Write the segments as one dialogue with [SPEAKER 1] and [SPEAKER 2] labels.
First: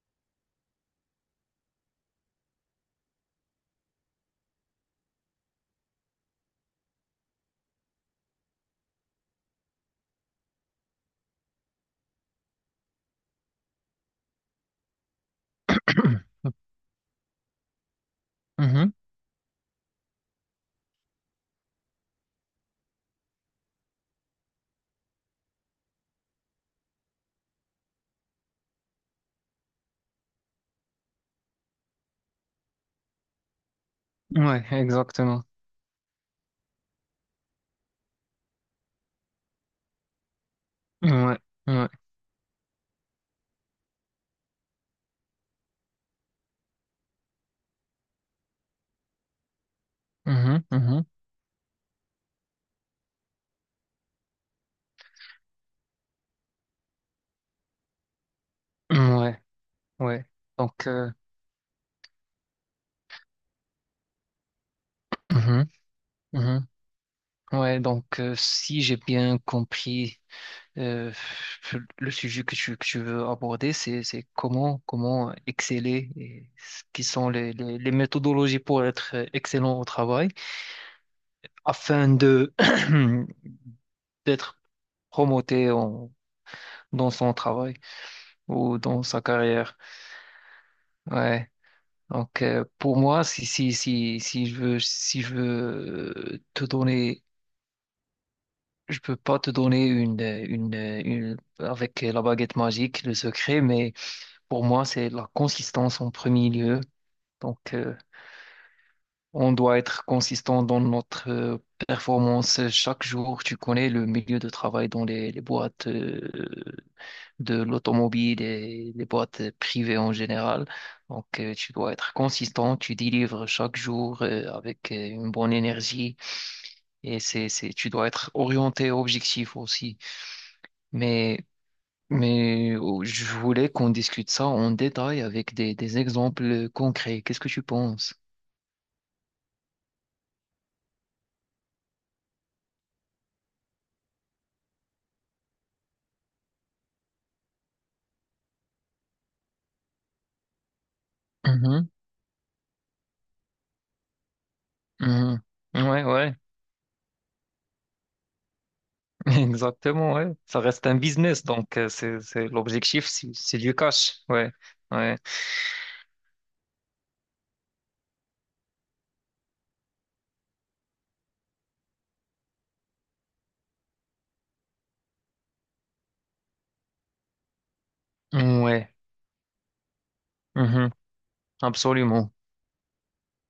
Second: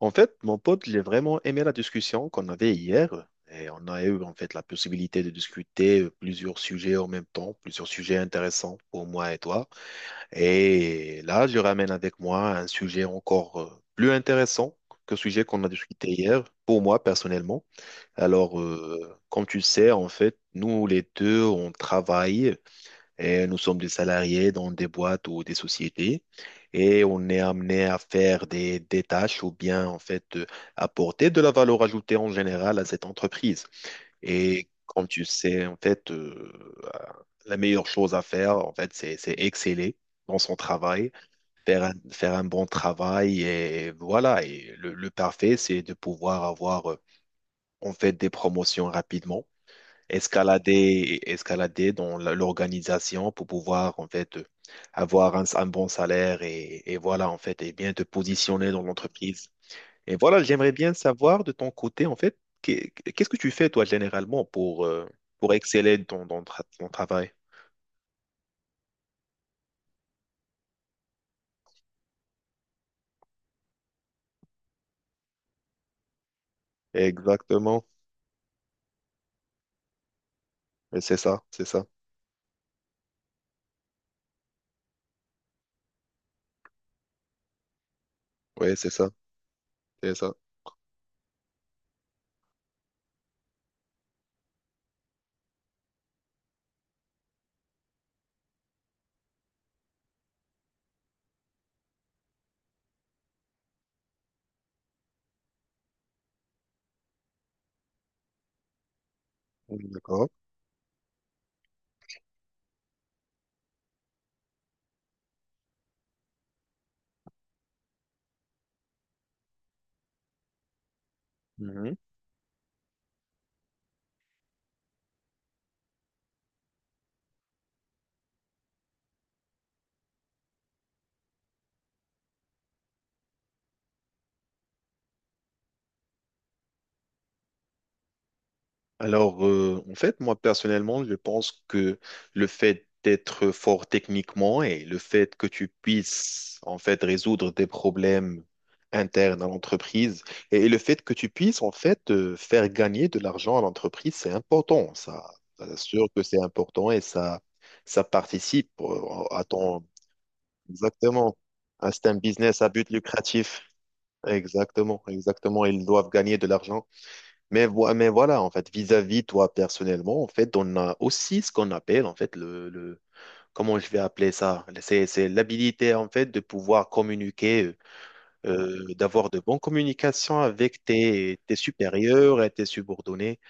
[SPEAKER 1] En fait, mon pote, j'ai vraiment aimé la discussion qu'on avait hier. Et on a eu en fait la possibilité de discuter plusieurs sujets en même temps, plusieurs sujets intéressants pour moi et toi. Et là, je ramène avec moi un sujet encore plus intéressant que le sujet qu'on a discuté hier, pour moi personnellement. Alors,
[SPEAKER 2] Mhm.
[SPEAKER 1] comme tu le sais, en fait, nous les deux, on travaille. Et nous sommes des salariés dans des boîtes ou des sociétés et on est amené à faire des tâches ou bien en fait apporter de la valeur ajoutée en général à cette entreprise.
[SPEAKER 2] Ouais,
[SPEAKER 1] Et comme tu
[SPEAKER 2] exactement.
[SPEAKER 1] sais, la meilleure chose à faire, en fait, c'est exceller dans son travail,
[SPEAKER 2] Ouais, ouais.
[SPEAKER 1] faire un bon travail et voilà. Et le parfait, c'est de pouvoir avoir en fait des promotions rapidement
[SPEAKER 2] Mhm, mhm.
[SPEAKER 1] escalader dans l'organisation pour pouvoir en fait avoir un bon salaire et voilà en fait et bien te positionner dans
[SPEAKER 2] Ouais,
[SPEAKER 1] l'entreprise. Et
[SPEAKER 2] ouais.
[SPEAKER 1] voilà, j'aimerais
[SPEAKER 2] Donc,
[SPEAKER 1] bien savoir de ton côté en fait qu'est-ce que tu fais toi généralement pour
[SPEAKER 2] mhm,
[SPEAKER 1] exceller dans
[SPEAKER 2] mhm.
[SPEAKER 1] ton travail?
[SPEAKER 2] Ouais, donc si j'ai bien compris euh, le sujet que tu veux aborder, c'est comment exceller et ce qui sont
[SPEAKER 1] Exactement,
[SPEAKER 2] les méthodologies pour être excellent au travail
[SPEAKER 1] et c'est ça, c'est ça.
[SPEAKER 2] afin de d'être promoté dans son travail
[SPEAKER 1] Oui,
[SPEAKER 2] ou
[SPEAKER 1] c'est
[SPEAKER 2] dans
[SPEAKER 1] ça,
[SPEAKER 2] sa carrière.
[SPEAKER 1] c'est ça.
[SPEAKER 2] Ouais. Donc, pour moi, si je veux te donner, je peux pas te donner avec la baguette magique, le secret, mais pour moi, c'est la consistance en premier lieu. Donc, on doit être
[SPEAKER 1] D'accord.
[SPEAKER 2] consistant dans notre performance chaque jour. Tu connais le milieu de travail dans les boîtes de l'automobile et les boîtes privées en général. Donc, tu dois être consistant. Tu délivres chaque jour avec une bonne énergie et tu dois être orienté, objectif aussi. Mais, mais oh, je voulais qu'on discute ça en détail avec des exemples concrets. Qu'est-ce que tu penses?
[SPEAKER 1] Alors, en fait, moi personnellement, je pense que le fait d'être fort techniquement et le fait que tu puisses en fait résoudre des problèmes internes à l'entreprise et le fait que tu puisses en
[SPEAKER 2] Mhm,
[SPEAKER 1] fait faire gagner de l'argent à l'entreprise, c'est important. Ça
[SPEAKER 2] mhm. Ouais,
[SPEAKER 1] sûr que
[SPEAKER 2] ouais.
[SPEAKER 1] c'est important et ça participe à ton
[SPEAKER 2] Exactement, ouais. Ça reste un
[SPEAKER 1] exactement.
[SPEAKER 2] business, donc
[SPEAKER 1] Ah, c'est un
[SPEAKER 2] c'est
[SPEAKER 1] business à but
[SPEAKER 2] l'objectif, c'est
[SPEAKER 1] lucratif.
[SPEAKER 2] du cash, ouais,
[SPEAKER 1] Exactement,
[SPEAKER 2] ouais.
[SPEAKER 1] exactement. Ils doivent gagner de l'argent. Mais, mais voilà, en fait, vis-à-vis toi personnellement, en fait, on a aussi ce qu'on appelle, en fait, comment je vais appeler ça? C'est l'habilité, en fait, de pouvoir communiquer,
[SPEAKER 2] Mmh, ouais.
[SPEAKER 1] d'avoir de bonnes communications avec
[SPEAKER 2] Mhm.
[SPEAKER 1] tes
[SPEAKER 2] Absolument.
[SPEAKER 1] supérieurs et tes subordonnés.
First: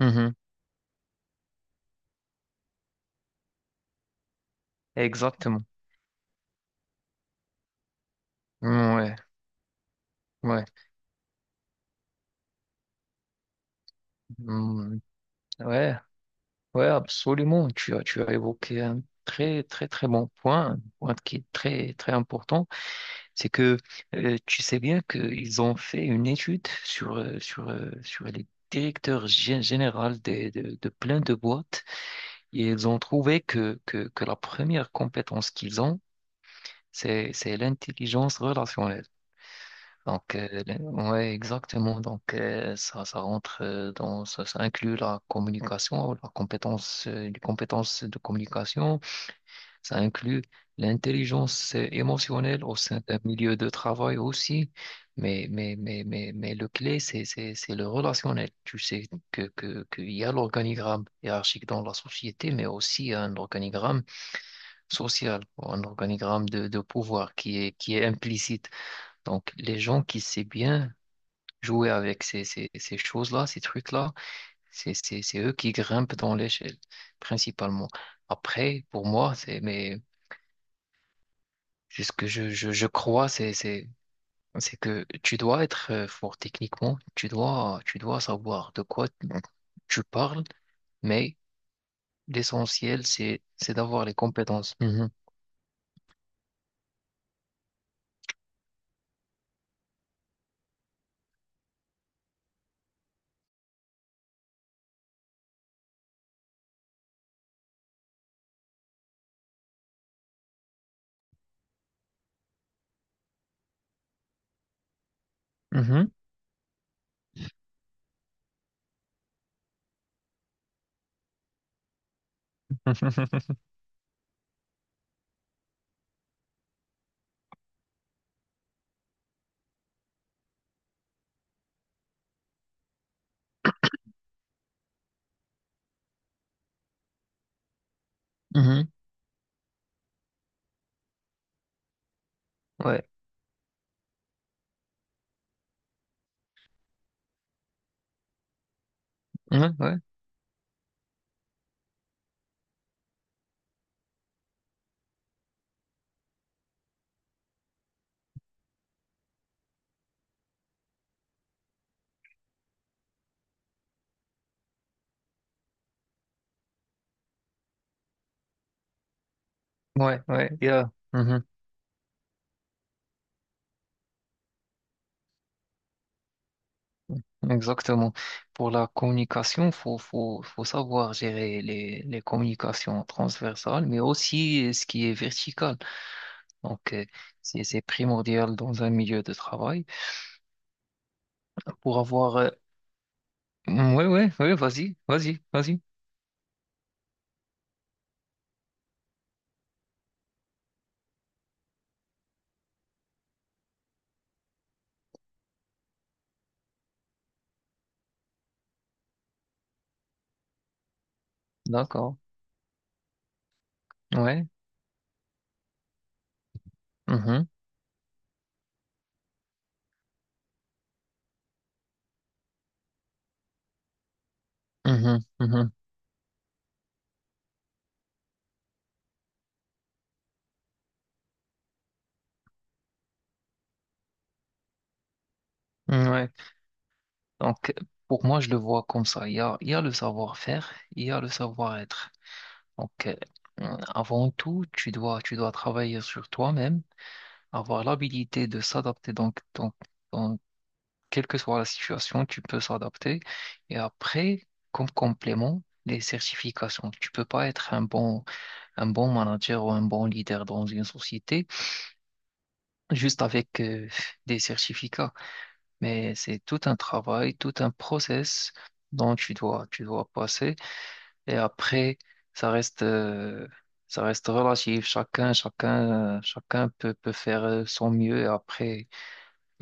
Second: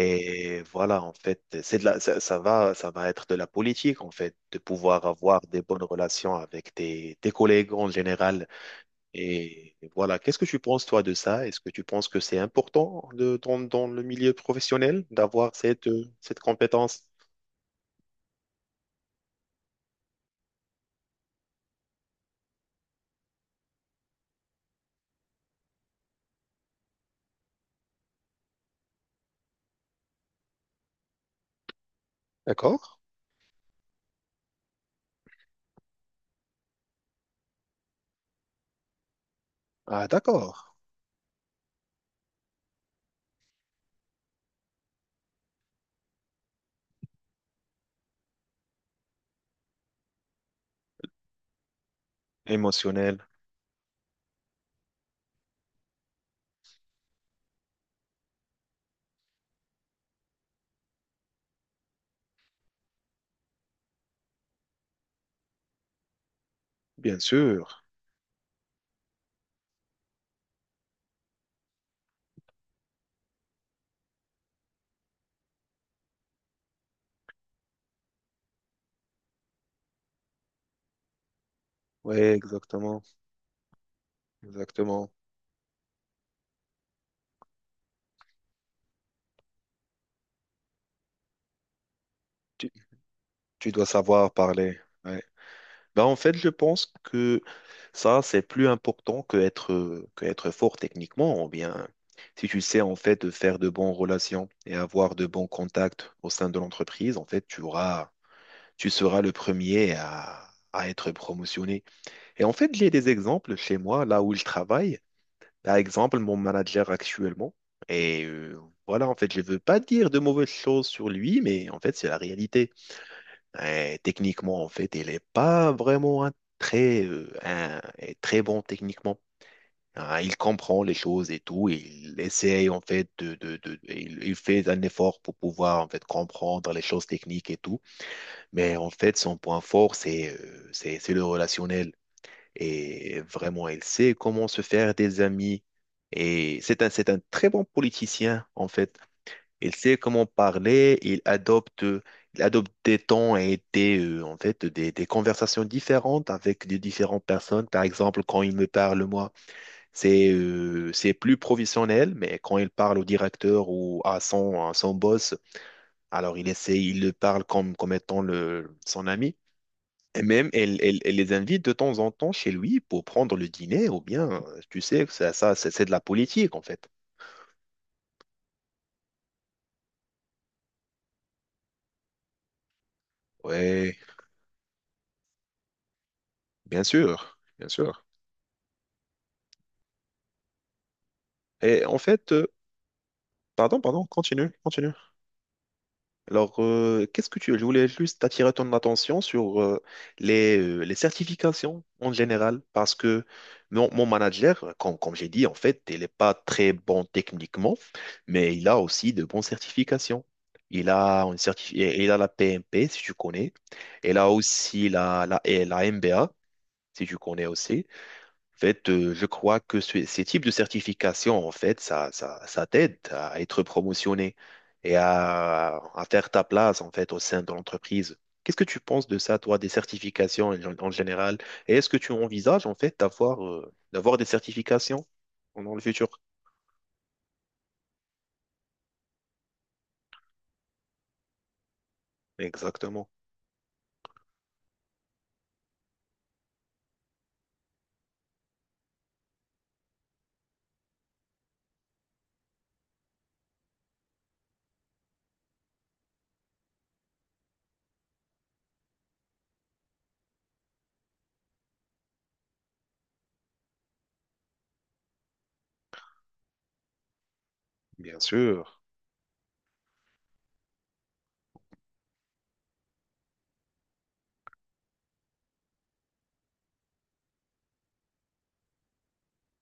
[SPEAKER 2] Mhm.
[SPEAKER 1] voilà, en fait, c'est de la, ça va être de la politique, en fait, de pouvoir avoir des
[SPEAKER 2] Exactement.
[SPEAKER 1] bonnes relations avec tes collègues en général.
[SPEAKER 2] Mmh, ouais,
[SPEAKER 1] Et voilà, qu'est-ce que tu
[SPEAKER 2] ouais.
[SPEAKER 1] penses, toi, de ça? Est-ce que tu penses que c'est important dans, dans le milieu
[SPEAKER 2] Mm.
[SPEAKER 1] professionnel d'avoir cette,
[SPEAKER 2] Ouais,
[SPEAKER 1] cette
[SPEAKER 2] ouais,
[SPEAKER 1] compétence?
[SPEAKER 2] absolument. Tu as évoqué un très très très bon point, un point qui est très très important, c'est que tu sais bien qu'ils ont fait une étude sur les directeurs généraux de plein de boîtes.
[SPEAKER 1] D'accord?
[SPEAKER 2] Ils ont trouvé que la première compétence qu'ils ont, c'est l'intelligence relationnelle.
[SPEAKER 1] Ah,
[SPEAKER 2] Donc,
[SPEAKER 1] d'accord.
[SPEAKER 2] ouais, exactement. Donc, ça rentre ça inclut la communication, les compétences de communication. Ça inclut l'intelligence émotionnelle au sein d'un
[SPEAKER 1] Émotionnel,
[SPEAKER 2] milieu de travail aussi. Mais le clé, c'est le relationnel. Tu sais qu'il y a l'organigramme hiérarchique dans la société, mais aussi un organigramme social, un organigramme de
[SPEAKER 1] bien
[SPEAKER 2] pouvoir
[SPEAKER 1] sûr.
[SPEAKER 2] qui est implicite. Donc, les gens qui savent bien jouer avec ces choses-là, ces trucs-là, c'est eux qui grimpent dans l'échelle, principalement. Après, pour moi, c'est ce
[SPEAKER 1] Oui,
[SPEAKER 2] que je
[SPEAKER 1] exactement.
[SPEAKER 2] crois, c'est que
[SPEAKER 1] Exactement.
[SPEAKER 2] tu dois être fort techniquement, tu dois savoir de quoi tu parles, mais
[SPEAKER 1] Tu,
[SPEAKER 2] l'essentiel,
[SPEAKER 1] tu
[SPEAKER 2] c'est
[SPEAKER 1] dois
[SPEAKER 2] d'avoir les
[SPEAKER 1] savoir
[SPEAKER 2] compétences.
[SPEAKER 1] parler.
[SPEAKER 2] Mhm.
[SPEAKER 1] Ouais. Ben, en fait, je pense que ça, c'est plus important que être fort techniquement, ou bien si tu sais, en fait, faire de bonnes relations et avoir de bons contacts au sein de l'entreprise, en fait, tu seras le premier à être promotionné. Et en fait, j'ai des exemples chez moi, là où je travaille. Par
[SPEAKER 2] Mhm.
[SPEAKER 1] exemple, mon manager actuellement. Et voilà, en fait, je ne veux pas dire de mauvaises choses sur lui, mais en fait, c'est la réalité. Et techniquement, en fait, il n'est pas vraiment un très, euh, un- très bon techniquement. Hein, il comprend les choses et tout. Il essaye, en fait, il fait un effort pour pouvoir, en fait, comprendre les choses techniques et tout. Mais en
[SPEAKER 2] Mhm.
[SPEAKER 1] fait, son point fort, c'est c'est le relationnel.
[SPEAKER 2] Ouais.
[SPEAKER 1] Et vraiment, il sait comment se faire des amis. Et c'est un très bon politicien, en fait. Il
[SPEAKER 2] Mhm.
[SPEAKER 1] sait
[SPEAKER 2] Ouais.
[SPEAKER 1] comment parler, il adopte des tons et des conversations différentes avec des différentes personnes. Par exemple, quand il me parle, moi, c'est plus professionnel, mais quand il parle au directeur ou à son boss, alors il le parle comme, comme étant le, son ami.
[SPEAKER 2] Ouais,
[SPEAKER 1] Et même,
[SPEAKER 2] ouais, yeah.
[SPEAKER 1] elle les
[SPEAKER 2] Mhm.
[SPEAKER 1] invite de temps en temps chez lui pour prendre le dîner, ou bien, tu sais, c'est de la politique, en fait.
[SPEAKER 2] Exactement. Pour la communication, faut savoir gérer les communications transversales,
[SPEAKER 1] Ouais,
[SPEAKER 2] mais aussi ce qui est vertical.
[SPEAKER 1] bien
[SPEAKER 2] Donc,
[SPEAKER 1] sûr, bien
[SPEAKER 2] c'est
[SPEAKER 1] sûr.
[SPEAKER 2] primordial dans un milieu de travail
[SPEAKER 1] Et
[SPEAKER 2] pour avoir.
[SPEAKER 1] pardon,
[SPEAKER 2] Mm,
[SPEAKER 1] pardon,
[SPEAKER 2] ouais, ouais,
[SPEAKER 1] continue,
[SPEAKER 2] ouais,
[SPEAKER 1] continue.
[SPEAKER 2] vas-y, vas-y, vas-y.
[SPEAKER 1] Alors, qu'est-ce que tu... Je voulais juste attirer ton attention sur les certifications en général, parce que mon manager, comme j'ai dit, en fait, il n'est pas très bon techniquement, mais il a aussi de bonnes certifications. Il a, il a
[SPEAKER 2] D'accord.
[SPEAKER 1] la PMP, si tu connais. Il a
[SPEAKER 2] Ouais.
[SPEAKER 1] aussi et la MBA, si tu connais
[SPEAKER 2] Mhm,
[SPEAKER 1] aussi. En fait, je crois que ces types de certifications, en fait, ça t'aide à être promotionné et
[SPEAKER 2] mhm, mhm.
[SPEAKER 1] à faire ta place, en fait, au sein de l'entreprise. Qu'est-ce que tu penses de ça, toi, des certifications en, en général? Et est-ce que tu envisages, en fait, d'avoir des certifications dans le futur?
[SPEAKER 2] Ouais. Donc, pour moi, je le vois comme ça. Il y a le savoir-faire, il y a le savoir-être. Donc,
[SPEAKER 1] Exactement.
[SPEAKER 2] avant tout, tu dois travailler sur toi-même, avoir l'habilité de s'adapter. Donc, quelle que soit la situation, tu peux s'adapter. Et après, comme complément, les certifications. Tu peux pas être un bon manager ou un bon leader dans une société juste avec des certificats. Mais c'est tout un travail, tout un
[SPEAKER 1] Bien
[SPEAKER 2] process
[SPEAKER 1] sûr,
[SPEAKER 2] dont tu dois passer. Et après, ça reste, euh, ça reste relatif. Chacun peut faire son mieux. Et après,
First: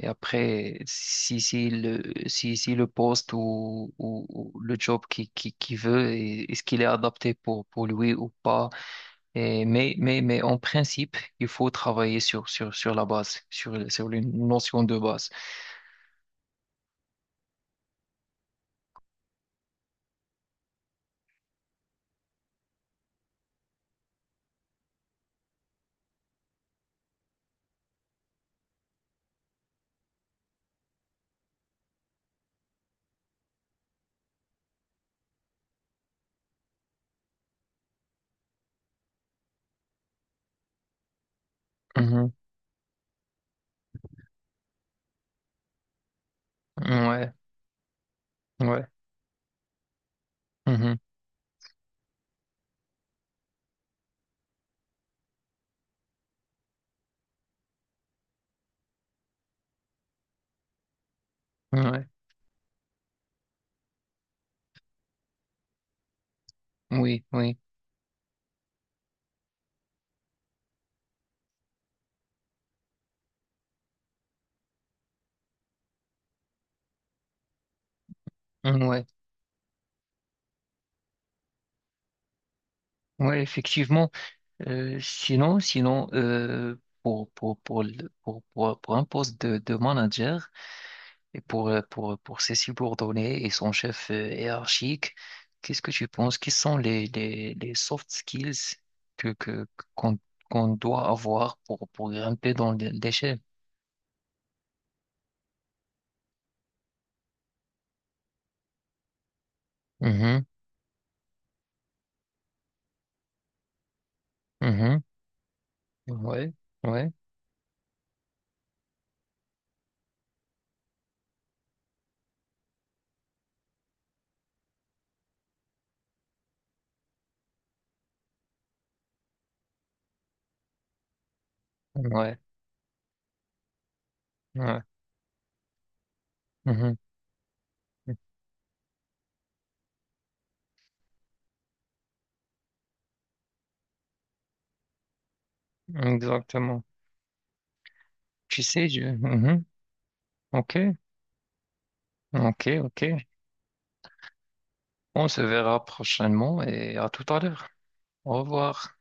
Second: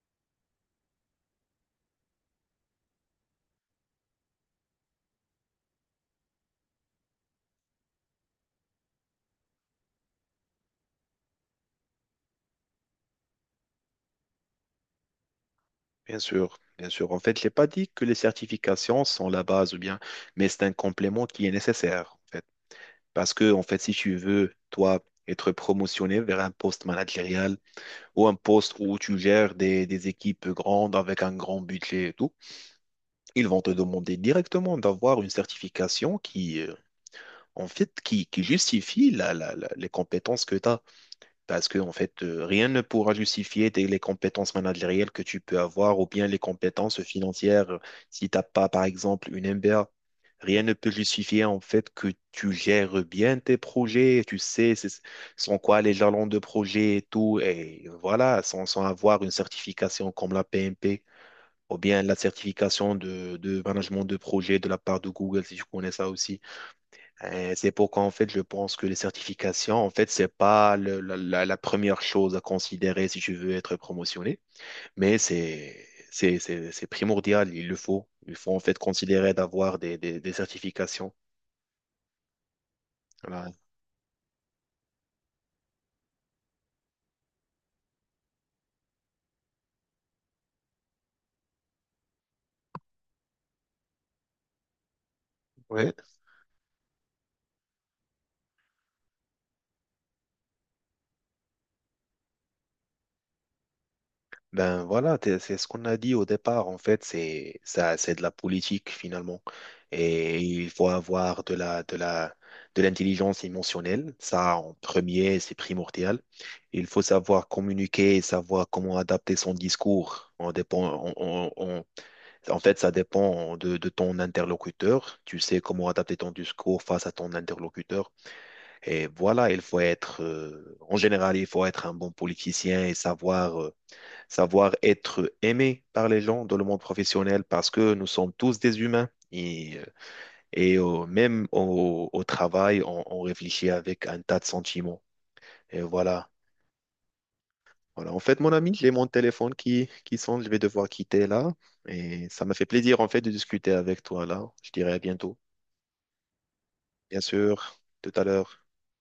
[SPEAKER 2] et après, si le poste ou le job qui veut, est-ce qu'il est adapté pour lui ou pas? Mais en principe, il faut travailler sur la base, sur les notions de base.
[SPEAKER 1] bien sûr, bien sûr. En fait, je n'ai pas dit que les certifications sont la base ou bien, mais c'est un complément qui est nécessaire, en fait. Parce que, en fait, si tu veux, toi, être promotionné vers un poste managérial ou un poste où tu gères des équipes grandes avec un grand budget et tout, ils vont te demander directement d'avoir une certification qui, en fait, qui justifie les compétences que tu as. Parce que, en fait,
[SPEAKER 2] Mhm.
[SPEAKER 1] rien ne pourra justifier les compétences managériales que tu peux avoir ou bien les compétences
[SPEAKER 2] Ouais,
[SPEAKER 1] financières. Si tu n'as pas, par
[SPEAKER 2] ouais.
[SPEAKER 1] exemple, une MBA, rien ne peut
[SPEAKER 2] Mhm.
[SPEAKER 1] justifier, en fait, que tu gères bien tes projets. Tu sais, sans quoi les jalons de projet et tout. Et voilà, sans avoir une certification comme la PMP ou bien
[SPEAKER 2] Ouais,
[SPEAKER 1] la certification de management de projet de la part de Google, si je connais ça aussi.
[SPEAKER 2] oui, oui,
[SPEAKER 1] C'est pourquoi, en fait, je pense que les certifications, en fait, c'est pas la première chose à considérer si tu veux être promotionné, mais c'est primordial, il le faut. Il faut, en fait,
[SPEAKER 2] ouais.
[SPEAKER 1] considérer d'avoir des certifications.
[SPEAKER 2] Ouais
[SPEAKER 1] Voilà.
[SPEAKER 2] effectivement. Sinon, pour, le- pour un poste de manager et pour ses subordonnés et son chef hiérarchique, qu'est-ce que
[SPEAKER 1] Ouais.
[SPEAKER 2] tu penses? Quels sont les soft skills que, que, qu'on, qu'on doit avoir pour grimper dans l'échelle?
[SPEAKER 1] Ben voilà, c'est ce qu'on a dit au départ, en fait, c'est ça, c'est de la politique finalement. Et
[SPEAKER 2] Mhm,
[SPEAKER 1] il faut avoir de l'intelligence émotionnelle, ça en
[SPEAKER 2] mhm.
[SPEAKER 1] premier, c'est primordial.
[SPEAKER 2] Ouais,
[SPEAKER 1] Il faut
[SPEAKER 2] ouais,
[SPEAKER 1] savoir communiquer, savoir comment adapter son discours. On dépend, on- en fait, ça dépend de ton interlocuteur. Tu sais comment adapter ton discours face à ton interlocuteur. Et voilà, il faut être, en général, il faut être un bon
[SPEAKER 2] ouais,
[SPEAKER 1] politicien et savoir
[SPEAKER 2] ouais.
[SPEAKER 1] être aimé par les gens dans le monde
[SPEAKER 2] Mhm.
[SPEAKER 1] professionnel parce que nous sommes tous des humains. Même au travail, on réfléchit avec un tas de sentiments. Et voilà.
[SPEAKER 2] Exactement.
[SPEAKER 1] Voilà. En fait, mon
[SPEAKER 2] Tu
[SPEAKER 1] ami,
[SPEAKER 2] sais,
[SPEAKER 1] j'ai
[SPEAKER 2] je...
[SPEAKER 1] mon téléphone
[SPEAKER 2] Mhm.
[SPEAKER 1] qui sonne. Je vais
[SPEAKER 2] Ok,
[SPEAKER 1] devoir quitter là. Et ça m'a
[SPEAKER 2] ok,
[SPEAKER 1] fait plaisir,
[SPEAKER 2] ok.
[SPEAKER 1] en fait, de discuter avec toi là. Je dirai à
[SPEAKER 2] On
[SPEAKER 1] bientôt.
[SPEAKER 2] se verra prochainement et à
[SPEAKER 1] Bien
[SPEAKER 2] tout à l'heure.
[SPEAKER 1] sûr, tout à
[SPEAKER 2] Au
[SPEAKER 1] l'heure.
[SPEAKER 2] revoir.